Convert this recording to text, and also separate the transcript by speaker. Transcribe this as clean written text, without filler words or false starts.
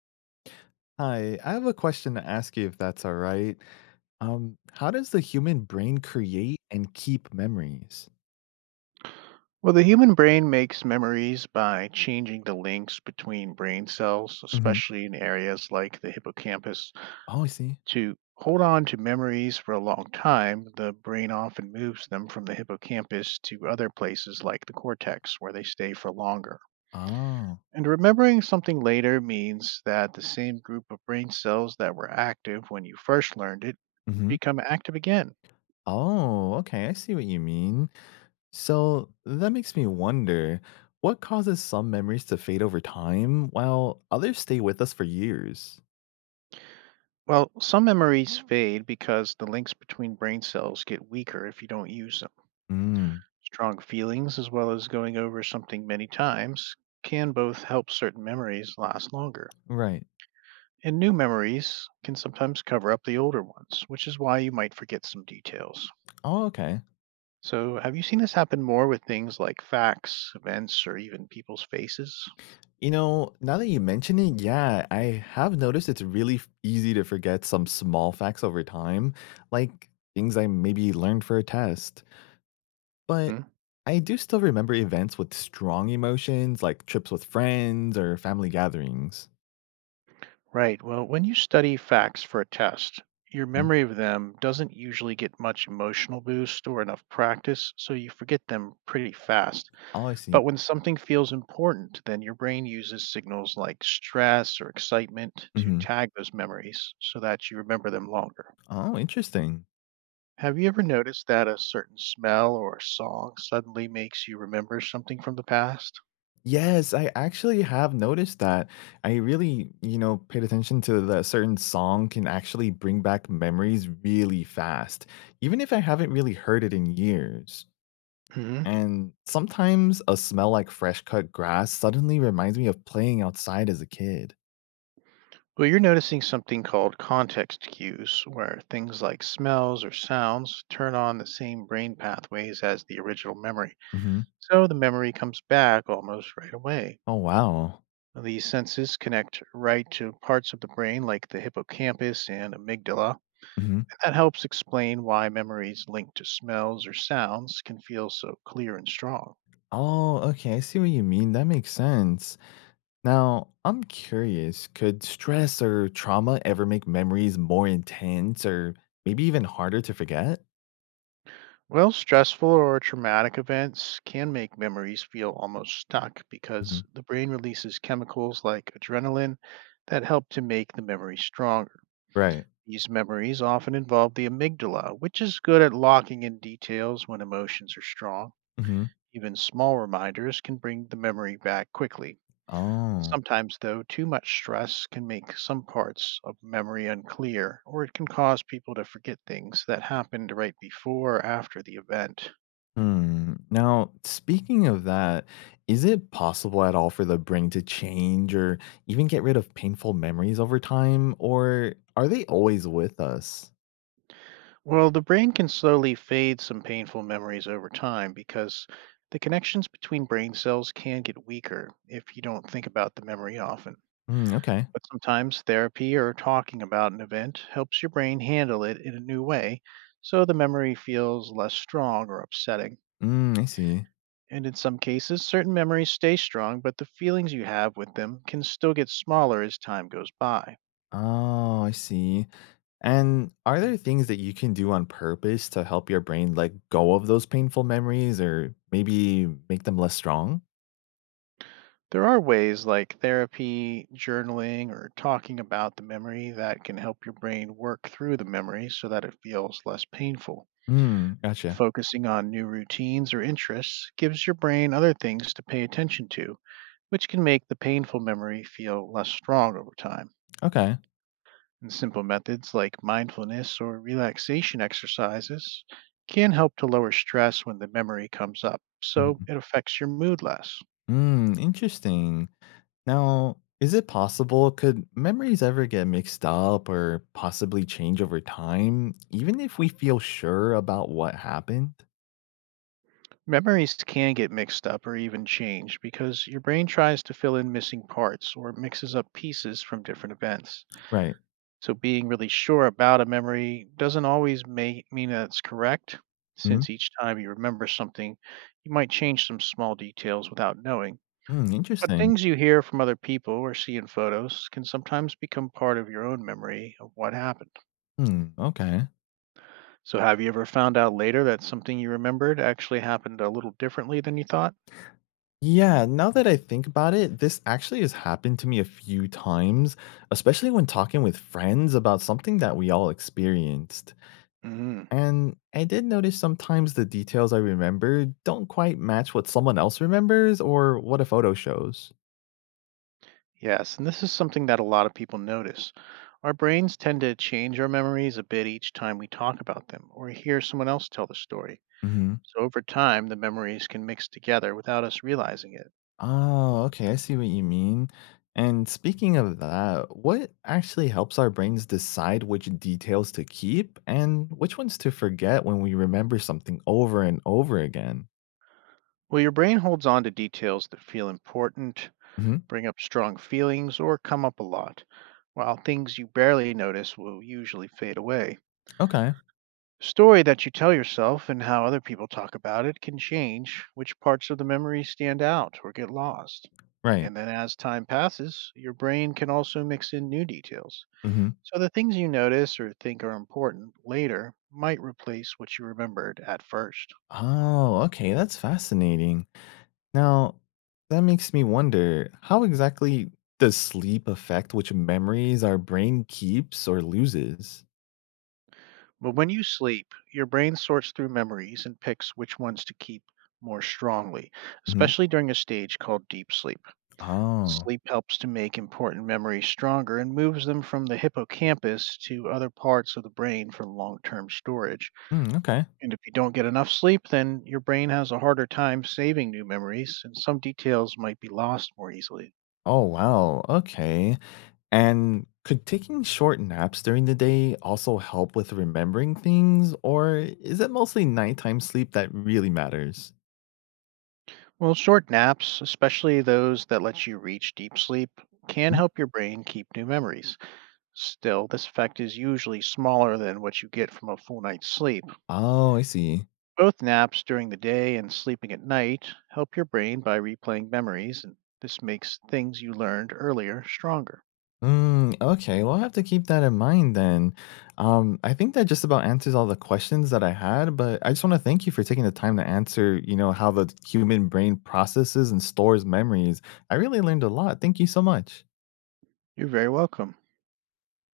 Speaker 1: Hi, I have a question to ask you if that's all right. How does the human brain create and keep memories?
Speaker 2: Well, the human brain makes memories by changing the links between brain cells,
Speaker 1: Hmm.
Speaker 2: especially in areas like the hippocampus.
Speaker 1: Oh, I see.
Speaker 2: To hold on to memories for a long time, the brain often moves them from the hippocampus to other places like the cortex, where they stay for longer.
Speaker 1: Oh.
Speaker 2: And remembering something later means that the same group of brain cells that were active when you first learned it
Speaker 1: Hmm.
Speaker 2: become active again.
Speaker 1: Oh, okay. I see what you mean. So that makes me wonder what causes some memories to fade over time while others stay with us for years?
Speaker 2: Well, some memories fade because the links between brain cells get weaker if you don't use them.
Speaker 1: Mm,
Speaker 2: Strong feelings, as well as going over something many times, can both help certain memories last longer.
Speaker 1: right.
Speaker 2: And new memories can sometimes cover up the older ones, which is why you might forget some details.
Speaker 1: Oh, okay.
Speaker 2: So, have you seen this happen more with things like facts, events, or even people's faces?
Speaker 1: Now that you mention it, yeah, I have noticed it's really easy to forget some small facts over time, like things I maybe learned for a test. But
Speaker 2: hmm
Speaker 1: I do still remember events with strong emotions, like trips with friends or family gatherings.
Speaker 2: Right. Well, when you study facts for a test, your
Speaker 1: Mm.
Speaker 2: memory of them doesn't usually get much emotional boost or enough practice, so you forget them pretty fast.
Speaker 1: Oh, I see.
Speaker 2: But when something feels important, then your brain uses signals like stress or excitement to
Speaker 1: Hmm.
Speaker 2: tag those memories so that you remember them longer.
Speaker 1: Oh, interesting.
Speaker 2: Have you ever noticed that a certain smell or song suddenly makes you remember something from the past?
Speaker 1: Yes, I actually have noticed that. I really paid attention to the certain song can actually bring back memories really fast, even if I haven't really heard it in years.
Speaker 2: hmm
Speaker 1: And sometimes a smell like fresh cut grass suddenly reminds me of playing outside as a kid.
Speaker 2: Well, you're noticing something called context cues, where things like smells or sounds turn on the same brain pathways as the original memory.
Speaker 1: Hmm.
Speaker 2: So the memory comes back almost right away.
Speaker 1: Oh, wow.
Speaker 2: These senses connect right to parts of the brain like the hippocampus and amygdala, and
Speaker 1: Hmm.
Speaker 2: that helps explain why memories linked to smells or sounds can feel so clear and strong.
Speaker 1: Oh, okay. I see what you mean. That makes sense. Now, I'm curious, could stress or trauma ever make memories more intense or maybe even harder to forget?
Speaker 2: Well, stressful or traumatic events can make memories feel almost stuck
Speaker 1: Mhm.
Speaker 2: because the brain releases chemicals like adrenaline that help to make the memory stronger.
Speaker 1: Right.
Speaker 2: These memories often involve the amygdala, which is good at locking in details when emotions are strong.
Speaker 1: Mhm.
Speaker 2: Even small reminders can bring the memory back quickly.
Speaker 1: Oh.
Speaker 2: Sometimes, though, too much stress can make some parts of memory unclear, or it can cause people to forget things that happened right before or after the event.
Speaker 1: Hmm. Now, speaking of that, is it possible at all for the brain to change or even get rid of painful memories over time, or are they always with us?
Speaker 2: Well, the brain can slowly fade some painful memories over time because the connections between brain cells can get weaker if you don't think about the memory often.
Speaker 1: Mm, okay.
Speaker 2: But sometimes therapy or talking about an event helps your brain handle it in a new way, so the memory feels less strong or upsetting.
Speaker 1: Mm, I see.
Speaker 2: And in some cases, certain memories stay strong, but the feelings you have with them can still get smaller as time goes by.
Speaker 1: Oh, I see. And are there things that you can do on purpose to help your brain let go of those painful memories or maybe make them less strong?
Speaker 2: There are ways like therapy, journaling, or talking about the memory that can help your brain work through the memory so that it feels less painful.
Speaker 1: Mm, gotcha.
Speaker 2: Focusing on new routines or interests gives your brain other things to pay attention to, which can make the painful memory feel less strong over time.
Speaker 1: Okay.
Speaker 2: And simple methods like mindfulness or relaxation exercises can help to lower stress when the memory comes up, so
Speaker 1: Mhm.
Speaker 2: it affects your mood less.
Speaker 1: Mm, interesting. Now, is it possible? Could memories ever get mixed up or possibly change over time, even if we feel sure about what happened?
Speaker 2: Memories can get mixed up or even changed because your brain tries to fill in missing parts or mixes up pieces from different events.
Speaker 1: Right.
Speaker 2: So, being really sure about a memory doesn't always mean that it's correct,
Speaker 1: Hmm.
Speaker 2: since each time you remember something, you might change some small details without knowing.
Speaker 1: Hmm,
Speaker 2: But
Speaker 1: interesting.
Speaker 2: things you hear from other people or see in photos can sometimes become part of your own memory of what happened.
Speaker 1: Hmm. Okay.
Speaker 2: So, have you ever found out later that something you remembered actually happened a little differently than you thought?
Speaker 1: Yeah. Now that I think about it, this actually has happened to me a few times, especially when talking with friends about something that we all experienced.
Speaker 2: Mm,
Speaker 1: And I did notice sometimes the details I remember don't quite match what someone else remembers or what a photo shows.
Speaker 2: yes, and this is something that a lot of people notice. Our brains tend to change our memories a bit each time we talk about them or hear someone else tell the story. So over time, the memories can mix together without us realizing it.
Speaker 1: Oh, okay. I see what you mean. And speaking of that, what actually helps our brains decide which details to keep and which ones to forget when we remember something over and over again?
Speaker 2: Well, your brain holds on to details that feel important,
Speaker 1: Hmm.
Speaker 2: bring up strong feelings, or come up a lot, while things you barely notice will usually fade away.
Speaker 1: Okay.
Speaker 2: Story that you tell yourself and how other people talk about it can change which parts of the memory stand out or get lost.
Speaker 1: Right.
Speaker 2: And then as time passes, your brain can also mix in new details.
Speaker 1: Hmm.
Speaker 2: So the things you notice or think are important later might replace what you remembered at first.
Speaker 1: Oh, okay. That's fascinating. Now, that makes me wonder how exactly does sleep affect which memories our brain keeps or loses?
Speaker 2: But when you sleep, your brain sorts through memories and picks which ones to keep more strongly,
Speaker 1: Hmm.
Speaker 2: especially during a stage called deep sleep.
Speaker 1: Oh.
Speaker 2: Sleep helps to make important memories stronger and moves them from the hippocampus to other parts of the brain for long term storage.
Speaker 1: Hmm, okay.
Speaker 2: And if you don't get enough sleep, then your brain has a harder time saving new memories, and some details might be lost more easily.
Speaker 1: Oh, wow. Okay. And could taking short naps during the day also help with remembering things, or is it mostly nighttime sleep that really matters?
Speaker 2: Well, short naps, especially those that let you reach deep sleep, can
Speaker 1: Hmm?
Speaker 2: help your brain keep new memories. Still, this effect is usually smaller than what you get from a full night's sleep.
Speaker 1: Oh, I see.
Speaker 2: Both naps during the day and sleeping at night help your brain by replaying memories, and this makes things you learned earlier stronger.
Speaker 1: Mm, okay, well, I'll have to keep that in mind then. I think that just about answers all the questions that I had, but I just want to thank you for taking the time to answer how the human brain processes and stores memories. I really learned a lot. Thank you so much.
Speaker 2: You're very welcome.